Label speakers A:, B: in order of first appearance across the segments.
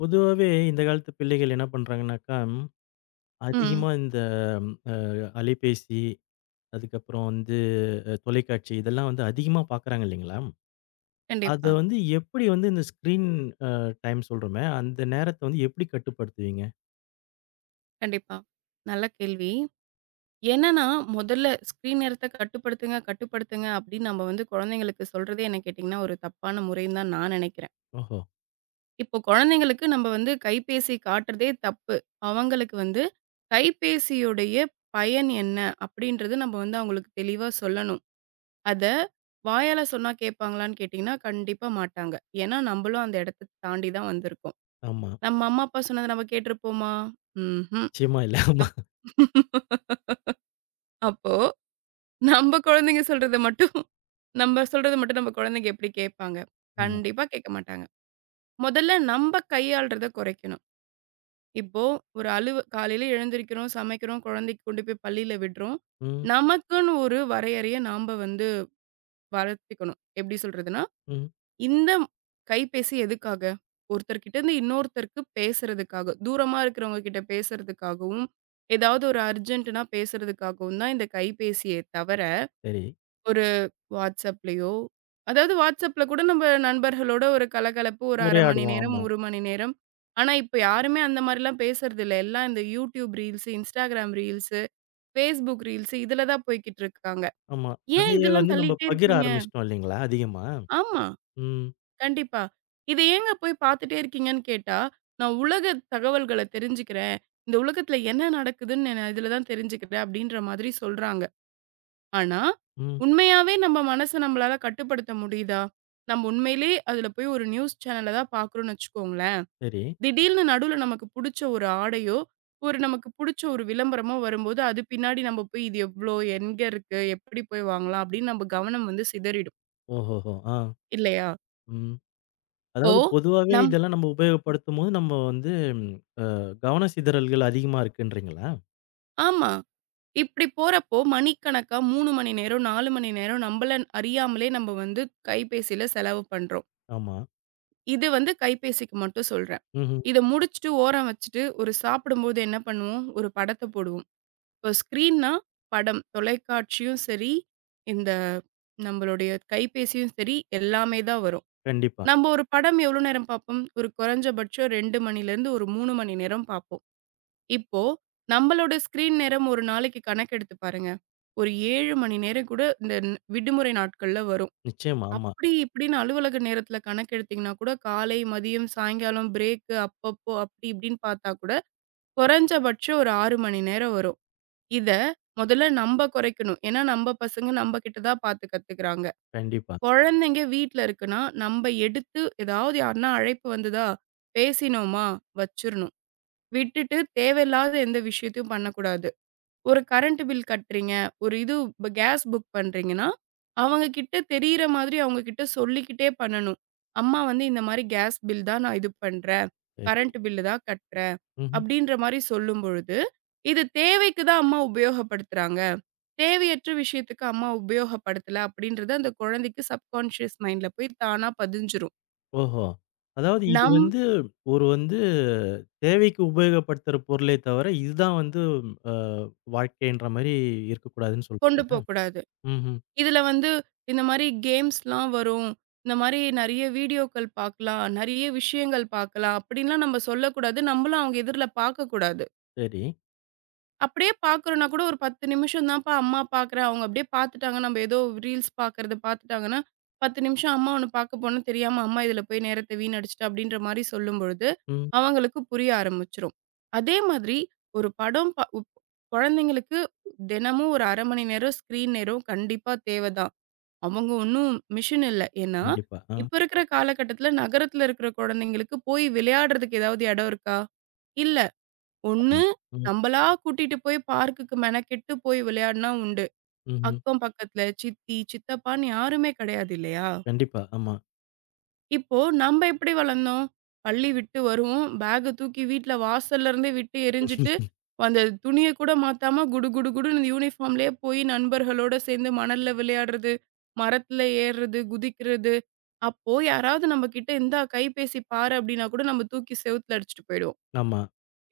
A: பொதுவாவே இந்த காலத்து பிள்ளைகள் என்ன பண்றாங்கனாக்கா,
B: ம்.
A: அதிகமா இந்த அ அலைபேசி, அதுக்கப்புறம் வந்து தொலைக்காட்சி இதெல்லாம் வந்து அதிகமா பார்க்குறாங்க இல்லைங்களா? அத
B: கண்டிப்பா,
A: வந்து எப்படி வந்து இந்த ஸ்க்ரீன் அ டைம் சொல்றோமே, அந்த நேரத்த வந்து எப்படி கட்டுப்படுத்துவீங்க?
B: கண்டிப்பா. நல்ல கேள்வி. என்னன்னா, முதல்ல ஸ்க்ரீன் நேரத்த கட்டுப்படுத்துங்க, கட்டுப்படுத்துங்க அப்படின்னு நம்ம வந்து குழந்தைங்களுக்கு சொல்றதே என்ன கேட்டீங்கன்னா, ஒரு தப்பான முறைன்னு தான் நான் நினைக்கிறேன்.
A: ஓஹோ!
B: இப்போ குழந்தைங்களுக்கு நம்ம வந்து கைபேசி காட்டுறதே தப்பு. அவங்களுக்கு வந்து கைபேசியுடைய பயன் என்ன? அப்படின்றது நம்ம வந்து அவங்களுக்கு தெளிவா சொல்லணும். அத வாயால சொன்னா கேட்பாங்களான்னு கேட்டீங்கன்னா, கண்டிப்பா மாட்டாங்க. ஏன்னா, நம்மளும் அந்த இடத்த தாண்டி தான் வந்திருக்கோம்.
A: ஆமா.
B: நம்ம அம்மா, அப்பா சொன்னத நம்ம கேட்டிருப்போமா? ம்ஹ்ம்.
A: நிச்சயமா இல்ல. ஆமா,
B: அப் அப்போ நம்ம குழந்தைங்க சொல்றத மட்டும் நம்ம சொல்றத மட்டும் நம்ம குழந்தைங்க எப்படி கேட்பாங்க?
A: ஆமா.
B: கண்டிப்பா கேட்க மாட்டாங்க. முதல்ல நம்ப கையாள்றத குறைக்கணும். இப்போ ஒரு அலுவ காலையில எழுந்திரிக்கிறோம், சமைக்கிறோம், குழந்தைக்கு கொண்டு போய் பள்ளியில விடுறோம்.
A: ம்,
B: நமக்குன்னு ஒரு வரையறைய நாம வந்து வளர்த்துக்கணும். எப்படி சொல்றதுன்னா?
A: ம்.
B: இந்த கைபேசி எதுக்காக? ஒருத்தர்கிட்ட இருந்து இன்னொருத்தருக்கு பேசுறதுக்காக. தூரமா இருக்கிறவங்க கிட்ட பேசுறதுக்காகவும், ஏதாவது ஒரு அர்ஜென்ட்னா பேசுறதுக்காகவும் தான் இந்த கைபேசியே தவிர,
A: சரி.
B: ஒரு WhatsAppலயோ அதாவது WhatsAppல கூட நம்ம நண்பர்களோட ஒரு கலகலப்பு ஒரு 1/2 மணி
A: உரையாடுவோம்.
B: நேரம்,
A: ஆமா,
B: 1 மணி நேரம். ஆனா, இப்ப யாருமே அந்த மாரிலாம் பேசுறதில்ல. எல்லாம் இந்த YouTube reels, Instagram reels, Facebook reels இதுல தான் போய்க்கிட்டு இருக்காங்க.
A: ஆமா.
B: ஏன்
A: அதையே
B: இதெல்லாம்
A: வந்து நம்ம
B: தள்ளிட்டே
A: பகிர
B: இருக்கீங்க?
A: ஆரம்பிச்சுட்டோம் இல்லைங்களா? அதிகமா.
B: ஆமா.
A: ம்,
B: கண்டிப்பா. "இத ஏங்க போய் பார்த்துட்டே இருக்கீங்கன்னு?" கேட்டா, "நான் உலக தகவல்கள தெரிஞ்சுக்கிறேன். இந்த உலகத்துல என்ன நடக்குதுன்னு நான் இதுல தான் தெரிஞ்சுக்கிறேன்." அப்படின்ற மாதிரி சொல்றாங்க. ஆனா,
A: ம்.
B: உண்மையாவே நம்ம மனச நம்மளால கட்டுப்படுத்த முடியுதா? நம்ம உண்மையிலே அதுல போய் ஒரு நியூஸ் சேனல தான் பார்க்குறோம்ன்னு வச்சுக்கோங்களேன்.
A: சரி.
B: திடீர்னு நடுவுல நமக்கு புடிச்ச ஒரு ஆடையோ, ஒரு நமக்கு புடிச்ச ஒரு விளம்பரமோ வரும்போது, அது பின்னாடி நம்ம போய் இது எவ்ளோ? எங்க இருக்கு? எப்படி போய் வாங்கலாம்? அப்படின்னு நம்ம கவனம் வந்து சிதறிடும்.
A: ஓஹோஹோ! ஆ.
B: இல்லையா?
A: ம்.
B: இப்போ
A: அதாவது பொதுவாவே
B: நம்
A: இதெல்லாம் நம்ம உபயோகப்படுத்தும்போது, நம்ம வந்து கவன சிதறல்கள் அதிகமா இருக்குன்றீங்களா?
B: ஆமா. இப்படி போறப்போ மணிக்கணக்கா 3 மணி நேரம், 4 மணி நேரம் நம்மள அறியாமலே நம்ம வந்து கைபேசியில செலவு பண்றோம்.
A: ஆமா.
B: இது வந்து கைபேசிக்கு மட்டும் சொல்றேன்.
A: ம்ஹ்ம்.
B: இத முடிச்சுட்டு ஓரம் வச்சுட்டு ஒரு சாப்பிடும்போது என்ன பண்ணுவோம்? ஒரு படத்த போடுவோம். இப்போ ஸ்க்ரீன்னா படம், தொலைக்காட்சியும் சரி, இந்த நம்மளுடைய கைபேசியும் சரி எல்லாமே தான் வரும்.
A: கண்டிப்பா.
B: நம்ம ஒரு படம் எவ்வளோ நேரம் பார்ப்போம்? ஒரு குறைஞ்சபட்சம் 2 மணிலேருந்து ஒரு 3 மணி நேரம் பார்ப்போம். இப்போ நம்மளோட ஸ்க்ரீன் நேரம் ஒரு நாளைக்கு கணக்கெடுத்து பாருங்க. ஒரு 7 மணி நேரம் கூட இந்த விடுமுறை நாட்கள்ல வரும்.
A: நிச்சயமா. ஆமா.
B: அப்படி இப்படின்னு அலுவலக நேரத்தில கணக்கெடுத்தீங்கன்னா கூட, காலை, மதியம், சாயங்காலம், பிரேக்கு அப்பப்போ அப்படி இப்படின்னு பார்த்தா கூட, குறைஞ்சபட்சம் ஒரு 6 மணி நேரம் வரும். இத முதல்ல நம்ப குறைக்கணும். ஏன்னா, நம்ப பசங்க நம்ம கிட்ட தான் பார்த்து கத்துக்கிறாங்க.
A: கண்டிப்பா.
B: குழந்தைங்க வீட்ல இருக்குன்னா, நம்ப எடுத்து ஏதாவது யாருன்னா அழைப்பு வந்துதா, பேசினோமா வச்சுரணும். விட்டுட்டு தேவையில்லாத எந்த விஷயத்தையும் பண்ணக்கூடாது. ஒரு கரண்ட் பில் கட்டுறீங்க, ஒரு இது இப்ப கேஸ் புக் பண்றீங்கன்னா, அவங்க கிட்ட தெரியிற மாதிரி அவங்க கிட்ட சொல்லிக்கிட்டே பண்ணணும். அம்மா வந்து இந்த மாரி கேஸ் பில் தான் நான் இது பண்றேன்.
A: சரி.
B: கரண்ட் பில்லு தான் கட்டுறேன்.
A: ம்ஹ்ம்.
B: அப்படின்ற மாரி சொல்லும் பொழுது, இது தேவைக்கு தான் அம்மா உபயோகப்படுத்துறாங்க. தேவையற்ற விஷயத்துக்கு அம்மா உபயோகப்படுத்தல அப்படின்றது அந்த குழந்தைக்கு சப்கான்ஷியஸ் மைண்ட்ல போய் தானா பதிஞ்சிரும்.
A: ஓஹோ! அதாவது இது
B: நம்
A: வந்து ஒரு வந்து தேவைக்கு உபயோகப்படுத்துற பொருளே தவிர, இதுதான் வந்து அ வாழ்க்கைன்ற மாரி இருக்கக்கூடாதுன்னு
B: கொண்டு
A: சொல்றீங்களா?
B: போக்கூடாது.
A: ம்ஹ்ம்.
B: இதுல வந்து இந்த மாரி கேம்ஸ்லாம் வரும். இந்த மாரி நெறைய வீடியோக்கள் பார்க்கலாம். நெறைய விஷயங்கள் பார்க்கலாம். அப்படின்லாம் நம்ம சொல்லக்கூடாது. நம்மளும் அவங்க எதிர்ல பார்க்கக்கூடாது.
A: சரி.
B: அப்படியே பார்க்குறோம்னா கூட ஒரு 10 நிமிஷம் தான்ப்பா அம்மா பார்க்குறேன். அவங்க அப்படியே பார்த்துட்டாங்க. நம்ம ஏதோ ரீல்ஸ் பார்க்குறத பார்த்துட்டாங்கன்னா, 10 நிமிஷம் அம்மா ஒண்ணு பார்க்க போனோம் தெரியாம அம்மா இதுல போய் நேரத்த வீணடிச்சுட்டா அப்படின்ற மாரி சொல்லும்பொழுது,
A: ம்.
B: அவங்களுக்கு புரிய ஆரம்பிச்சுரும். அதே மாதிரி ஒரு படம் ப உப் குழந்தைங்களுக்கு தினமும் ஒரு 1/2 மணி நேரம் ஸ்க்ரீன் நேரம் கண்டிப்பா தேவ தான். அவங்க ஒண்ணும் மிஷின் இல்ல. ஏன்னா,
A: கண்டிப்பா. ஆ.
B: இப்ப இருக்கிற காலகட்டத்தில நகரத்தில இருக்கிற குழந்தைங்களுக்கு போய் விளையாடுறதுக்கு ஏதாவது இடம் இருக்கா? இல்ல.
A: ஆமா.
B: ஒண்ணு
A: ம்.
B: நம்மளா கூட்டிட்டு போய் பார்க்குக்கு மெனக்கெட்டு போய் விளையாடுனா உண்டு.
A: ம்ஹ்ம்.
B: அக்கம் பக்கத்துல சித்தி, சித்தப்பான்னு யாருமே கிடையாது இல்லையா?
A: கண்டிப்பா. ஆமா.
B: இப்போ நம்ப எப்படி வளர்ந்தோம்? பள்ளி விட்டு வருவோம். பேக்க தூக்கி வீட்ல வாசல்ல இருந்தே விட்டு எறிஞ்சுட்டு, அந்த துணிய கூட மாத்தாம குடு குடு குடுன்னு யூனிஃபார்ம்லயே போய் நண்பர்களோட சேர்ந்து மணல்ல விளையாடுறது, மரத்துல ஏறுறது, குதிக்கிறது. அப்போ யாராவது நம்ம கிட்ட இந்தா கைபேசி பாரு அப்படின்னா கூட நம்ம தூக்கி செவுத்துல அடிச்சுட்டு போயிடுவோம்.
A: ஆமா.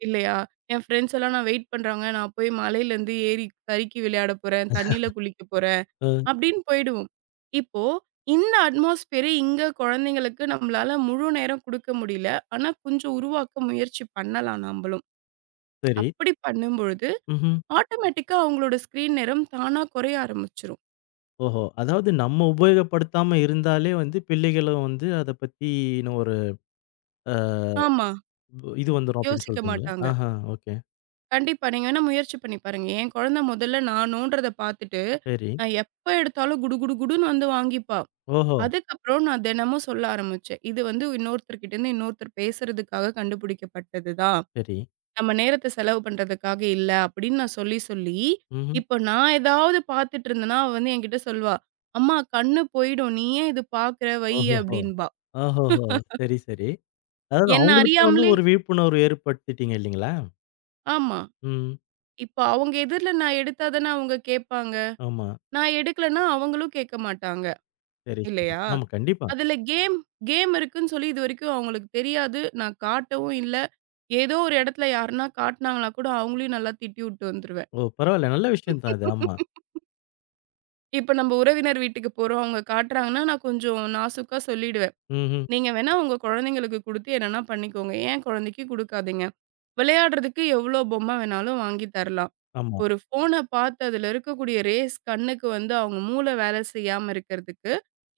B: இல்லையா? என் ஃப்ரெண்ட்ஸ் எல்லாம் நான் வெயிட் பண்றாங்க. நான் போய் மலையிலேருந்து ஏறி சறுக்கி விளையாட போறேன். தண்ணீல குளிக்க போறேன்.
A: அ
B: அப்படின்னு போயிடுவோம். இப்போ இந்த அட்மாஸ்பியரே இங்க குழந்தைங்களுக்கு நம்மளால முழு நேரம் குடுக்க முடியல. ஆனா, கொஞ்சம் உருவாக்க முயற்சி பண்ணலாம் நம்பளும்.
A: சரி.
B: அப்படி பண்ணும்பொழுது,
A: ம்ஹ்ம்.
B: ஆட்டோமேட்டிக்கா அவங்களோட ஸ்க்ரீன் நேரம் தானா குறைய ஆரம்பிச்சுரும்.
A: ஓஹோ! அதாவது நம்ம உபயோகப்படுத்தாம இருந்தாலே வந்து பிள்ளைகளும் வந்து அத பத்தின ஒரு அ
B: ஆமா.
A: இது வந்துரும் அப்படின்னு
B: யோசிக்க
A: சொல்றீங்களா?
B: மாட்டாங்க.
A: ஆஹா, ஓகே.
B: கண்டிப்பா. நீங்க வேணா முயற்சி பண்ணி பாருங்க. என் குழந்தை முதல்ல நான் நோண்டுறத பாத்துட்டு,
A: சரி.
B: நான் எப்ப எடுத்தாலும் குடு குடு குடுன்னு வந்து வாங்கிப்பா.
A: ஓஹோ!
B: அதுக்கப்புறம் நான் தினமும் சொல்ல ஆரம்பிச்சேன். இது வந்து இன்னொருத்தர்கிட்டருந்து இன்னொருத்தர் பேசுறதுக்காக கண்டுபிடிக்கப்பட்டது தான்.
A: சரி.
B: நம்ம நேரத்த செலவு பண்றதுக்காக இல்ல அப்படின்னு நான் சொல்லி, சொல்லி,
A: ம்ஹ்ம்.
B: இப்ப நான் ஏதாவது பார்த்துட்டு இருந்தேன்னா, அவ வந்து என்கிட்ட சொல்லுவா, "அம்மா கண்ணு போயிடும். நீ ஏன் இது பார்க்குற? வையு"
A: ஓஹோஹோ!
B: அப்படின்பா.
A: ஓஹோஹோ! சரி, சரி. அதாவது
B: என்ன
A: அவங்களுக்கும் வந்து
B: அறியாமலே
A: ஒரு விழிப்புணர்வு ஏற்படுத்திட்டீங்க இல்லீங்களா?
B: ஆமா.
A: ம்.
B: இப்ப அவங்க எதிர்ல நான் எடுத்தா தானே அவங்க கேட்பாங்க.
A: ஆமா.
B: நான் எடுக்கலன்னா அவங்களும் கேட்க மாட்டாங்க.
A: சரி, சரி.
B: இல்லையா?
A: ஆமா, கண்டிப்பா.
B: அதுல கேம் கேம் இருக்குன்னு சொல்லி இதுவரைக்கும் அவங்களுக்கு தெரியாது. நான் காட்டவும் இல்ல. ஏதோ ஒரு இடத்துல யாருன்னா காட்டுனாங்கன்னா கூட அவங்களையும் நல்லா திட்டி விட்டு வந்துருவேன்.
A: ஓ! பரவால்ல. நல்ல விஷயம் தான் அது. ஆமா.
B: இப்ப நம்ம உறவினர் வீட்டுக்கு போறோம். அவங்க காட்டுறாங்கன்னா, நான் கொஞ்சம் நாசூக்கா சொல்லிடுவேன்.
A: ம்ஹ்ம்.
B: "நீங்க வேணா உங்க குழந்தைங்களுக்கு குடுத்து என்னன்னா பண்ணிக்கோங்க. என் குழந்தைக்கு குடுக்காதீங்க. விளையாடுறதுக்கு எவ்ளோ பொம்மை வேணாலும் வாங்கி தரலாம்.
A: ஆமா.
B: ஒரு ஃபோன பார்த்து அதுல இருக்கக்கூடிய ரேஸ் கண்ணுக்கு வந்து அவங்க மூளை வேலை செய்யாம இருக்கிறதுக்கு,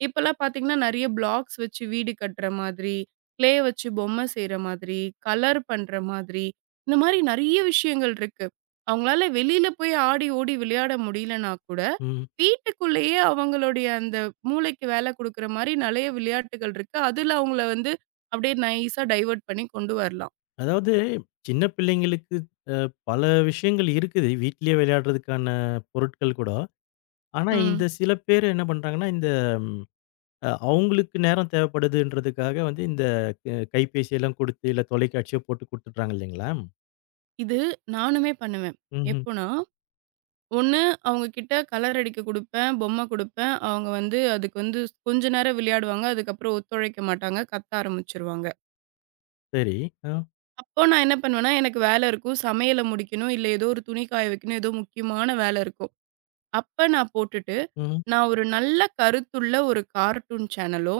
B: இப்பலாம் பார்த்தீங்கன்னா, நெறைய பிளாக்ஸ் வச்சு வீடு கட்டுற மாதிரி, க்ளே வச்சு பொம்மை செய்ற மாதிரி, கலர் பண்ற மாதிரி, இந்த மாரி நெறைய விஷயங்கள் இருக்கு. அவங்களால வெளியில போய் ஆடி ஓடி விளையாட முடியலனா கூட,
A: ம்.
B: வீட்டுக்குள்ளேயே அவங்களுடைய அந்த மூளைக்கு வேலை குடுக்குற மாரி நெறைய விளையாட்டுகள் இருக்கு. அதுல அவங்கள வந்து அப்படியே நைஸா டைவர்ட் பண்ணி கொண்டு வரலாம்.
A: அதாவது சின்ன பிள்ளைங்களுக்கு அ பல விஷயங்கள் இருக்குது. வீட்டிலேயே விளையாடுறதுக்கான பொருட்கள் கூட. ஆனா,
B: ம்.
A: இந்த சில பேர் என்ன பண்றாங்கன்னா, இந்த ம் அ அவங்களுக்கு நேரம் தேவைப்படுதுன்றதுக்காக வந்து இந்த கைபேசியெல்லாம் குடுத்து, இல்ல தொலைக்காட்சியோ போட்டு குடுத்துடுறாங்க இல்லைங்களா?
B: இது நானுமே பண்ணுவேன்.
A: ம்ஹ்ம்.
B: எப்போனா, ஒண்ணு அவங்க கிட்ட கலர் அடிக்க குடுப்பேன், பொம்மை குடுப்பேன். அவங்க வந்து அதுக்கு வந்து கொஞ்ச நேரம் விளையாடுவாங்க. அதுக்கப்புறம் ஒத்துழைக்க மாட்டாங்க. கத்த ஆரம்பிச்சுருவாங்க.
A: சரி. அ,
B: அப்போ நான் என்ன பண்ணுவேன்னா, எனக்கு வேலை இருக்கும். சமையல முடிக்கணும், இல்ல ஏதோ ஒரு துணி காய வைக்கணும், ஏதோ முக்கியமான வேலை இருக்கும். அப்ப நான் போட்டுட்டு
A: ம்.
B: நான் ஒரு நல்ல கருத்துள்ள ஒரு கார்ட்டூன் சேனலோ,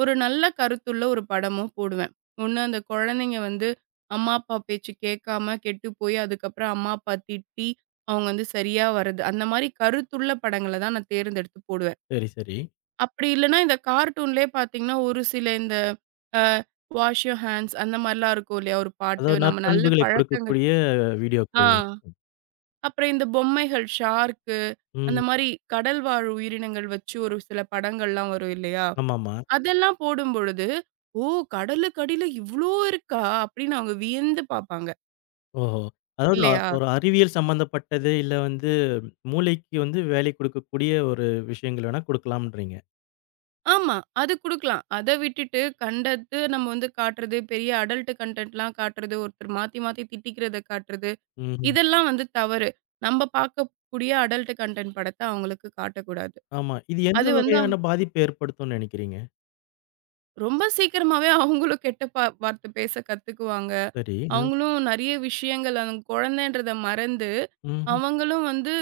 B: ஒரு நல்ல கருத்துள்ள ஒரு படமோ போடுவேன். ஒண்ணு அந்த குழந்தைங்க வந்து அம்மா, அப்பா பேச்சு கேட்காம கெட்டு போய், அதுக்கப்புறம் அம்மா, அப்பா திட்டி, அவங்க வந்து சரியா வரது. அந்த மாரி கருத்துள்ள படங்கள தான் நான் தேர்ந்தெடுத்து போடுவேன்.
A: சரி, சரி.
B: அப்படி இல்லன்னா, இந்த கார்ட்டூன்லேயே பார்த்தீங்கன்னா, ஒரு சில இந்த அ வாஷ் யூர் ஹேண்ட்ஸ் அந்த மாரிலாம் இருக்கும் இல்லையா? ஒரு பாட்டு.
A: அதாவது
B: நம்ம நல்ல
A: நற்பண்புகளை
B: பழக்கங்கள்
A: கொடுக்கக்கூடிய வீடியோக்கள்
B: ஆ
A: இல்லைங்
B: அப்புறம் இந்த பொம்மைகள் ஷார்க்கு, அந்த
A: ம்.
B: மாரி கடல் வாழ் உயிரினங்கள் வச்சு ஒரு சில படங்கள்லாம் வரும் இல்லையா?
A: ஆமாமா.
B: அதெல்லாம் போடும்பொழுது, "ஓ! கடலுக்கு அடியில இவ்ளோ இருக்கா?" அப்படின்னு அவங்க வியந்து பார்ப்பாங்க.
A: ஓஹோ! அதாவது
B: இல்லையா?
A: ஒரு அறிவியல் சம்மந்தப்பட்டது, இல்ல வந்து மூளைக்கு வந்து வேலை குடுக்கக்கூடிய ஒரு விஷயங்கள் வேணா குடுக்கலாம்ன்றீங்க.
B: ஆமா. அது குடுக்கலாம். அத விட்டுட்டு கண்டது நம்ம வந்து காட்டுறது, பெரிய அடல்ட் கன்டென்ட்லாம் காட்டுறது, ஒருத்தர் மாத்தி மாத்தி திட்டிக்கிறத காட்டுறது,
A: ம்ஹ்ம்.
B: இதெல்லாம் வந்து தவறு. நம்ம பார்க்கக்கூடிய அடல்ட் கன்டென்ட் படத்த அவங்களுக்கு காட்டக்கூடாது.
A: ஆமா. இது எந்த
B: அது வந்து
A: வகையான பாதிப்ப ஏற்படுத்தும்னு நினைக்கிறீங்க?
B: ரொம்ப சீக்கிரமாவே அவங்களும் கெட்ட வார்த்தை பேச கத்துக்குவாங்க.
A: சரி. அ.
B: அவங்களும் நெறைய விஷயங்கள் அந்த குழந்தைன்றத மறந்து,
A: ம்.
B: அவங்களும் வந்து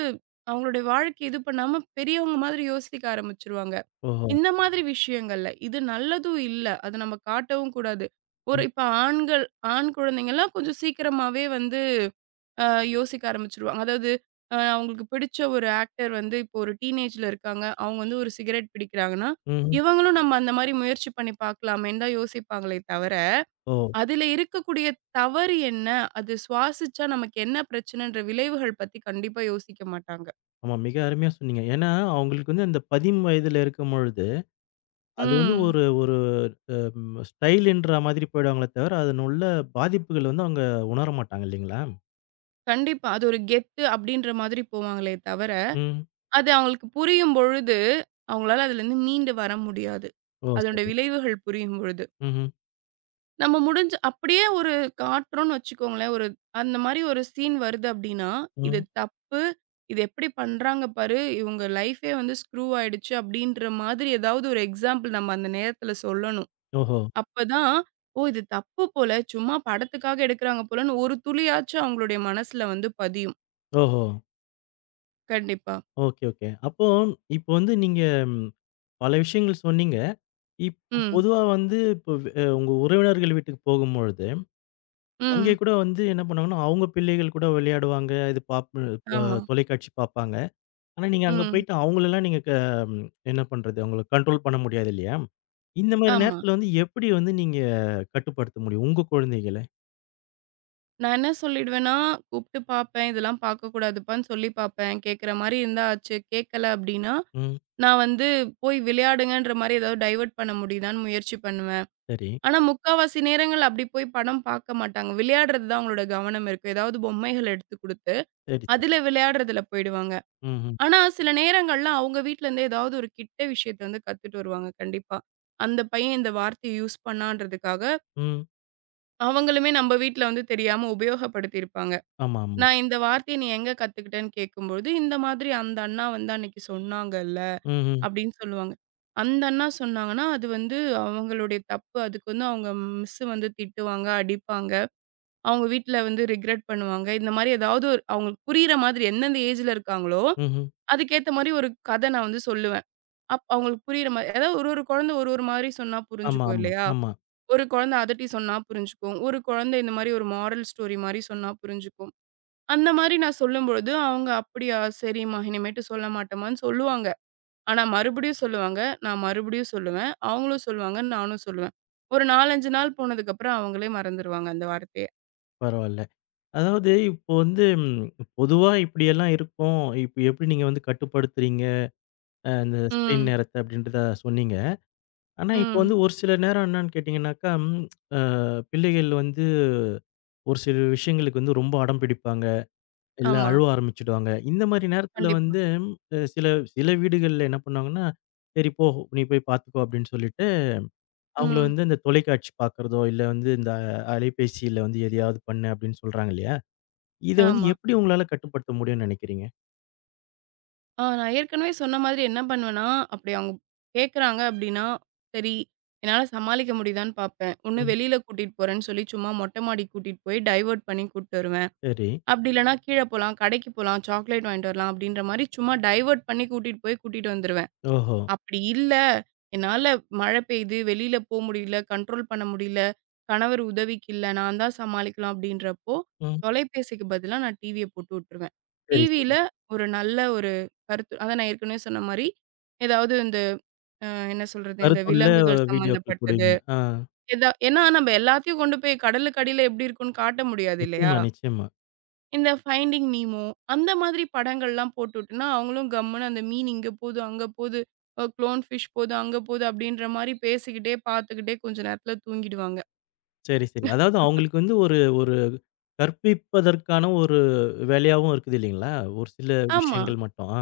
B: அவங்களுடைய வாழ்க்கைய இது பண்ணாம பெரியவங்க மாதிரி யோசிக்க ஆரம்பிச்சுருவாங்க.
A: ஓஹோ!
B: இந்த மாதிரி விஷயங்கள்ல இது நல்லதும் இல்ல. அத நம்ம காட்டவும் கூடாது. ஒரு
A: ம்.
B: இப்ப ஆண்கள் ஆண் குழந்தைங்கலாம் கொஞ்சம் சீக்கிரமாவே வந்து அ யோசிக்க ஆரம்பிச்சுருவாங்க. அதாவது அவங்களுக்கு பிடிச்ச ஒரு ஆக்டர் வந்து இப்போ ஒரு டீனேஜ்ல இருக்காங்க. அவங்க வந்து ஒரு சிகரெட் பிடிக்கிறாங்கன்னா,
A: ம்ஹ்ம்.
B: இவங்களும் நம்ம அந்த மாரி முயற்சி பண்ணி பார்க்கலாமேன்னு தான் யோசிப்பாங்களே தவிர
A: ஓ!
B: அதுல இருக்கக்கூடிய தவறு என்ன? அது சுவாசிச்சா நமக்கு என்ன பிரச்சனன்ற விளைவுகள் பத்தி கண்டிப்பா யோசிக்க மாட்டாங்க.
A: ஆமா. மிக அருமையா சொன்னீங்க. ஏன்னா, அவங்களுக்கு வந்து அந்த 10 வயதில இருக்கும்பொழுது, அது வந்து
B: ம்.
A: ஒரு ஒரு ஸ்டைல்ன்ற மாதிரி போயிடுவாங்களே தவிர, அதன் உள்ள பாதிப்புகள் வந்து அவங்க உணர மாட்டாங்க இல்லைங்களா?
B: கண்டிப்பா. அது ஒரு கெத்து அப்டின்ற மாதிரி போவாங்களே தவிர,
A: ம்.
B: அது அவங்களுக்கு புரியும் பொழுது, அவங்களால அதுலருந்து மீண்டு வர முடியாது.
A: ஓ!
B: அதனுடைய
A: சரி.
B: விளைவுகள் புரியும் பொழுது.
A: ம்ஹ்ம்.
B: நம்ம முடிஞ்ச அப்படியே ஒரு காட்டுறோம்னு வச்சுக்கோங்களேன். ஒரு அந்த மாரி ஒரு சீன் வருது அப்டின்னா, இது
A: ம்.
B: தப்பு. இது எப்படி பண்றாங்க பாரு. இவங்க லைஃபே வந்து ஸ்க்ரூ ஆயிடுச்சு அப்டின்ற மாதிரி ஏதாவது ஒரு எக்ஸாம்பிள் நம்ம அந்த நேரத்துல சொல்லணும்.
A: ஓஹோ!
B: அப்பதான், "ஓ! இது தப்பு போல. சும்மா படத்துக்காக எடுக்குறாங்க போல"ன்னு ஒரு துளியாச்சும் அவங்களுடைய மனசுல வந்து பதியும்.
A: ஓஹோ!
B: கண்டிப்பா.
A: Okay, okay. அப்போ இப்போ வந்து நீங்க ம் பல விஷயங்கள் சொன்னீங்க. இப்போ
B: ம்.
A: பொதுவா வந்து இப்போ உங்க உறவினர்கள் வீட்டுக்கு போகும்பொழுது, அங்கே
B: ம்.
A: கூட வந்து என்ன பண்ணுவாங்கன்னா, அவங்க பிள்ளைகள் கூட விளையாடுவாங்க. இது பாப் அ
B: ஆமா.
A: தொலைக்காட்சி பார்ப்பாங்க. ஆனா, நீங்க அங்க
B: ம்.
A: போயிட்டு அவங்களலாம் நீங்க க ம், என்ன பண்றது? அவங்கள கண்ட்ரோல் பண்ண முடியாது இல்லையா? இந்த மாரி
B: ஆமா.
A: நேரத்துல வந்து எப்படி வந்து நீங்க கட்டுப்படுத்த முடியும்? உங்க குழந்தைகள?
B: நான் என்ன சொல்லிடுவேன்னா, கூப்ட்டு பாப்பேன். இதெல்லாம் பார்க்கக்கூடாதுப்பான்னு சொல்லி பார்ப்பேன். கேட்குற மாரி இருந்தா ஆச்சு. கேட்கல அப்டின்னா,
A: ம்.
B: நான் வந்து போய் விளையாடுங்கன்ற மாரி ஏதாவது டைவர்ட் பண்ண முடியுதான்னு முயற்சி பண்ணுவேன்.
A: சரி,
B: ஆனா, முக்காவாசி நேரங்கள் அப்டி போய் படம் பார்க்க மாட்டாங்க. விளையாடுறது தான் அவங்களோட கவனம் இருக்கும். ஏதாவது பொம்மைகள் எடுத்து குடுத்து,
A: சரி, சரி.
B: அதுல விளையாடுறதுல போயிடுவாங்க.
A: ம்ஹ்ம்.
B: ஆனா, சில நேரங்கள்ல அவங்க வீட்லருந்து ஏதாவது ஒரு கிட்ட விஷயத்த வந்து கத்துட்டு வருவாங்க கண்டிப்பா. அந்த பையன் இந்த வார்த்தைய யூஸ் பண்ணான்றதுக்காக,
A: ம். ம்
B: அவங்களுமே நம்ம வீட்ல வந்து தெரியாம உபயோகப்படுத்தியிருப்பாங்க.
A: ஆமா, ஆமா.
B: நான் இந்த வார்த்தைய நீ எங்க கத்துக்கிட்டேன்னு கேட்கும்பொழுது, இந்த மாதிரி அந்த அண்ணா வந்து அன்னைக்கு சொன்னாங்கல்ல
A: ம்ஹ்ம்.
B: அப்படின்னு சொல்லுவாங்க. அந்த அண்ணா சொன்னாங்கன்னா, அது வந்து அவங்களுடைய தப்பு. அதுக்கு வந்து அவங்க மிஸ் வந்து திட்டுவாங்க, அடிப்பாங்க. அவங்க வீட்ல வந்து ரிக்ரெட் பண்ணுவாங்க. இந்த மாரி ஏதாவது ஒரு அவங்களுக்கு புரியிற மாதிரி எந்தெந்த ஏஜ்ல இருக்காங்களோ,
A: ம்ஹ்ம்.
B: அதுக்கேத்த மாரி ஒரு கத நான் வந்து சொல்லுவேன். அவங்களுக்கு புரியிற மாரி அதாவது ஒரு ஒரு குழந்தை ஒரு ஒரு மாரி சொன்னா
A: ஆமா,
B: புரிஞ்சுக்கும்
A: ஆமா,
B: இல்லையா?
A: ஆமா.
B: ஒரு குழந்தை அதட்டி சொன்னா புரிஞ்சுக்கும். ஒரு குழந்தை இந்த மாரி ஒரு மாரல் ஸ்டோரி மாரி சொன்னா புரிஞ்சுக்கும். அந்த மாரி நான் சொல்லும்பொழுது அவங்க "அப்படியா! சரிம்மா இனிமேட்டு சொல்ல மாட்டேம்மான்னு" சொல்லுவாங்க. ஆனா மறுபடியும் சொல்லுவாங்க. நான் மறுபடியும் சொல்லுவேன். அவங்களும் சொல்லுவாங்க. நானும் சொல்லுவேன். ஒரு 4, 5 நாள் போனதுக்கப்புறம் அவங்களே மறந்துருவாங்க அந்த வார்த்தைய.
A: பரவால்ல. அதாவது இப்போ வந்து ம் பொதுவா இப்படியெல்லாம் இருக்கும். இப்ப எப்படி நீங்க வந்து கட்டுப்படுத்துறீங்க? இந்த ஸ்க்ரீன்
B: ம்,
A: நேரத்த அப்படின்றத சொன்னீங்க. ஆனா, இப்போ
B: ம்.
A: வந்து ஒரு சில நேரம் என்னன்னு கேட்டீங்கன்னாக்கா, ம் அ பிள்ளைகள் வந்து ஒரு சில விஷயங்களுக்கு வந்து ரொம்ப அடம் பிடிப்பாங்க. இல்ல
B: ஆமா.
A: அழுவ ஆரம்பிச்சுடுவாங்க. இந்த மாரி நேரத்துல
B: கண்டிப்பா.
A: வந்து சில சில வீடுகள்ல என்ன பண்ணுவாங்கன்னா, "சரி போ நீ போய் பார்த்துக்கோ" அப்படின்னு சொல்லிட்டு, அவங்கள
B: ம்.
A: வந்து இந்த தொலைக்காட்சி பார்க்கிறதோ, இல்ல வந்து இந்த அலைபேசியில வந்து எதையாவது பண்ணு அப்படின்னு சொல்றாங்க இல்லையா? இத வந்து
B: ஆமா.
A: எப்படி உங்களால கட்டுப்படுத்த முடியும்னு நினைக்கிறீங்க?
B: ஆ நான் ஏற்கனவே சொன்ன மாதிரி என்ன பண்ணுவேன்னா, அப்படி அவங்க கேட்குறாங்க அப்படின்னா, சரி என்னால சமாளிக்க முடியுதான்னு பார்ப்பேன். ஒண்ணு
A: ம்.
B: வெளியில கூட்டிட்டு போறேன்னு சொல்லி சும்மா மொட்டை மாடிக்கு கூட்டிட்டு போய் டைவர்ட் பண்ணி கூட்டிட்டு வருவேன்.
A: சரி.
B: அப்படி இல்லன்னா கீழ போலாம், கடைக்கு போலாம், சாக்லேட் வாங்கிட்டு வரலாம் அப்படின்ற மாரி சும்மா டைவர்ட் பண்ணி கூட்டிட்டு போய் கூட்டிட்டு வந்துருவேன்.
A: ஓஹோ!
B: அப்படி இல்ல, என்னால மழை பெய்யுது, வெளியில போ முடியல, கண்ட்ரோல் பண்ண முடியல, கணவர் உதவிக்கு இல்ல, நான் தான் சமாளிக்கலாம் அப்படின்றப்போ,
A: ம்.
B: தொலைபேசிக்கு பதிலா நான் டிவிய போட்டு விட்டுருவேன்.
A: சரி, சரி.
B: டிவியில ஒரு நல்ல ஒரு கருத்து அதான் நான் ஏற்கனவே சொன்ன மாரி, ஏதாவது இந்த என்ன சொல்றது, இந்த
A: கருத்துள்ள
B: விலங்குகள்
A: வீடியோக்கள்
B: சம்மந்தப்பட்டது,
A: புடிங்க. ஆ.
B: ஏதா ஏன்னா நம்ப எல்லாத்தையும் கொண்டு போய் கடலுக்கு அடியில எப்படி இருக்குன்னு காட்ட முடியாது இல்லையா?
A: நிச்சயமா, நிச்சயமா.
B: இந்த ஃபைண்டிங் நீமோ, அந்த மாதிரி படங்கள்லாம் போட்டுட்டோன்னா, அவங்களும் கம்முனு அந்த மீன் இங்க போது, அங்க போது, க்ளோன் ஃபிஷ் போது, அங்க போது அப்டின்ற மாரி பேசிக்கிட்டே, பார்த்துக்கிட்டே கொஞ்ச நேரத்துல தூங்கிடுவாங்க.
A: சரி, சரி. அதாவது அவங்களுக்கு வந்து ஒரு ஒரு கற்பிப்பதற்கான ஒரு வேலையாவும் இருக்குது இல்லைங்களா? ஒரு சில
B: ஆமா.
A: விஷயங்கள் மட்டும். ஆ.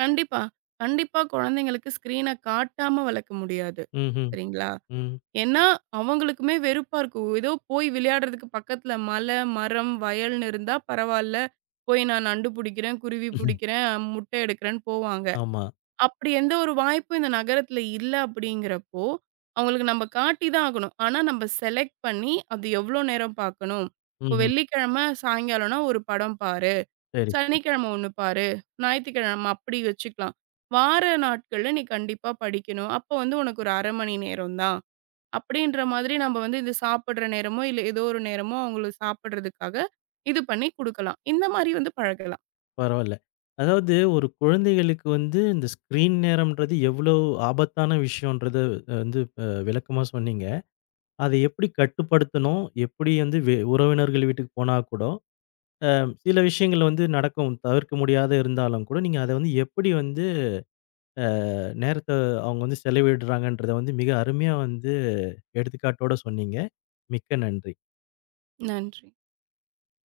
B: கண்டிப்பா. கண்டிப்பா குழந்தைங்களுக்கு ஸ்க்ரீன காட்டாம வளர்க்க முடியாது.
A: ம்ஹ்ம்.
B: சரிங்களா?
A: ம்.
B: ஏன்னா, அவங்களுக்குமே வெறுப்பா இருக்கும். ஏதோ போய் விளையாடுறதுக்கு பக்கத்துல மலை, மரம், வயல்னு இருந்தா பரவால்ல. போய் நான் நண்டு புடிக்கிறேன், குருவி புடிக்கிறேன், முட்டை எடுக்கிறேன்னு போவாங்க.
A: ஆமா.
B: அப்படி எந்த ஒரு வாய்ப்பும் இந்த நகரத்துல இல்ல அப்படிங்கிறப்போ, அவங்களுக்கு நம்ம காட்டி தான் ஆகணும். ஆனா நம்ம செலக்ட் பண்ணி அது எவ்வளோ நேரம் பார்க்கணும். இப்போ
A: ம்ஹ்ம்.
B: வெள்ளிக்கிழமை சாயங்காலம்னா ஒரு படம் பாரு,
A: சரி, சரி.
B: சனிக்கிழமை ஒண்ணு பாரு, ஞாயிற்றுக்கிழமை அப்படி வச்சுக்கலாம். வார நாட்கள்ல நீ கண்டிப்பா படிக்கணும். அப்போ வந்து உனக்கு ஒரு 1/2 மணி நேரம் தான். அப்படின்ற மாதிரி நம்ம வந்து இந்த சாப்பிடுற நேரமோ, இல்ல ஏதோ ஒரு நேரமோ அவங்களுக்கு சாப்பிடுறதுக்காக இது பண்ணி குடுக்கலாம். இந்த மாரி வந்து பழகலாம்.
A: பரவால்ல. அதாவது ஒரு குழந்தைகளுக்கு வந்து இந்த ஸ்க்ரீன் நேரம்ன்றது எவ்வளோ ஆபத்தான விஷயம்ன்றத வந்து விளக்கமா சொன்னீங்க. அத எப்படி கட்டுப்படுத்தணும்? எப்படி வந்து வெ உறவினர்கள் வீட்டுக்கு போனா கூட, ம் சில விஷயங்கள் வந்து நடக்கும். தவிர்க்க முடியாத இருந்தாலும் கூட, நீங்க அத வந்து எப்படி வந்து நேரத்த அவங்க வந்து செலவிடுறாங்கன்றத வந்து மிக அருமையா வந்து எடுத்துக்காட்டோட சொன்னீங்க. மிக்க நன்றி.
B: நன்றி.